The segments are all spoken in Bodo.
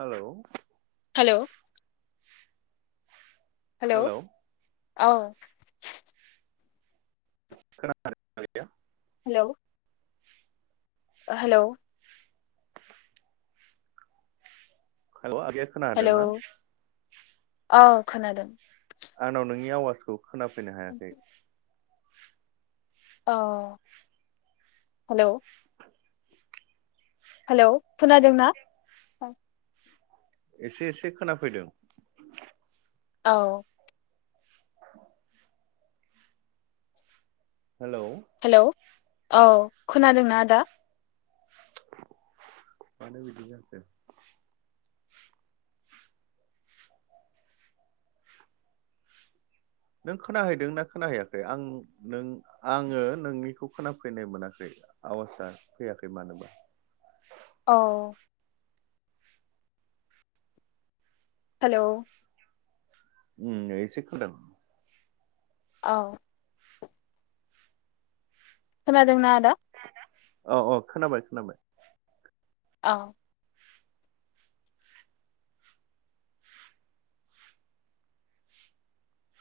हेलौ हेलौ हेलौ औ [unintelligible] हेलौ हेलौ औ आगैया खोना हादों हेलौ ना औ खोनादों आंनाव नोंनि आवासखौ खोनाफैनो हायाखै [inaudible] अ हेलौ हेलौ खोनादों ना एसे एसे खोनाफैदों औ हेलौ हेलौ औ खोनादों ना आदा [unintelligible] मानो बिदि जाखो नों खोनाहैदों ना खोनाहैयाखै आं नों आङो नोंनिखौ खोनाफैनाय मोनाखै आवासा फैयाखै मानोबा औ हेलौ उम एसे खोनदों औ खोनादों ना आदा औ औ खोनाबाय खोनाबाय अ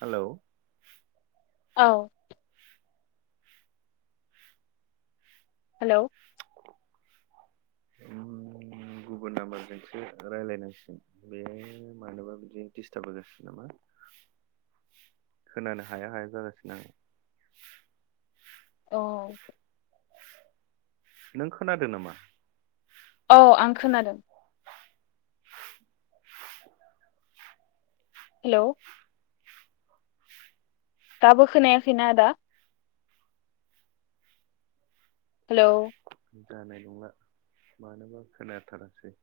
हेलौ औ हेलौ ओम गुबुन नाम्बारजोंसो रायजलायनांसिगोन बे मानोबा बिदि डिस्टाब होगासिनो नामा खोनानो हाया हाया जागासिनो आं औ नों खोनादों नामा औ आं खोनादों हेलौ दाबो खोनायाखै ना आदा हेलौ जानाय नंला मानोबा खोनाथारासै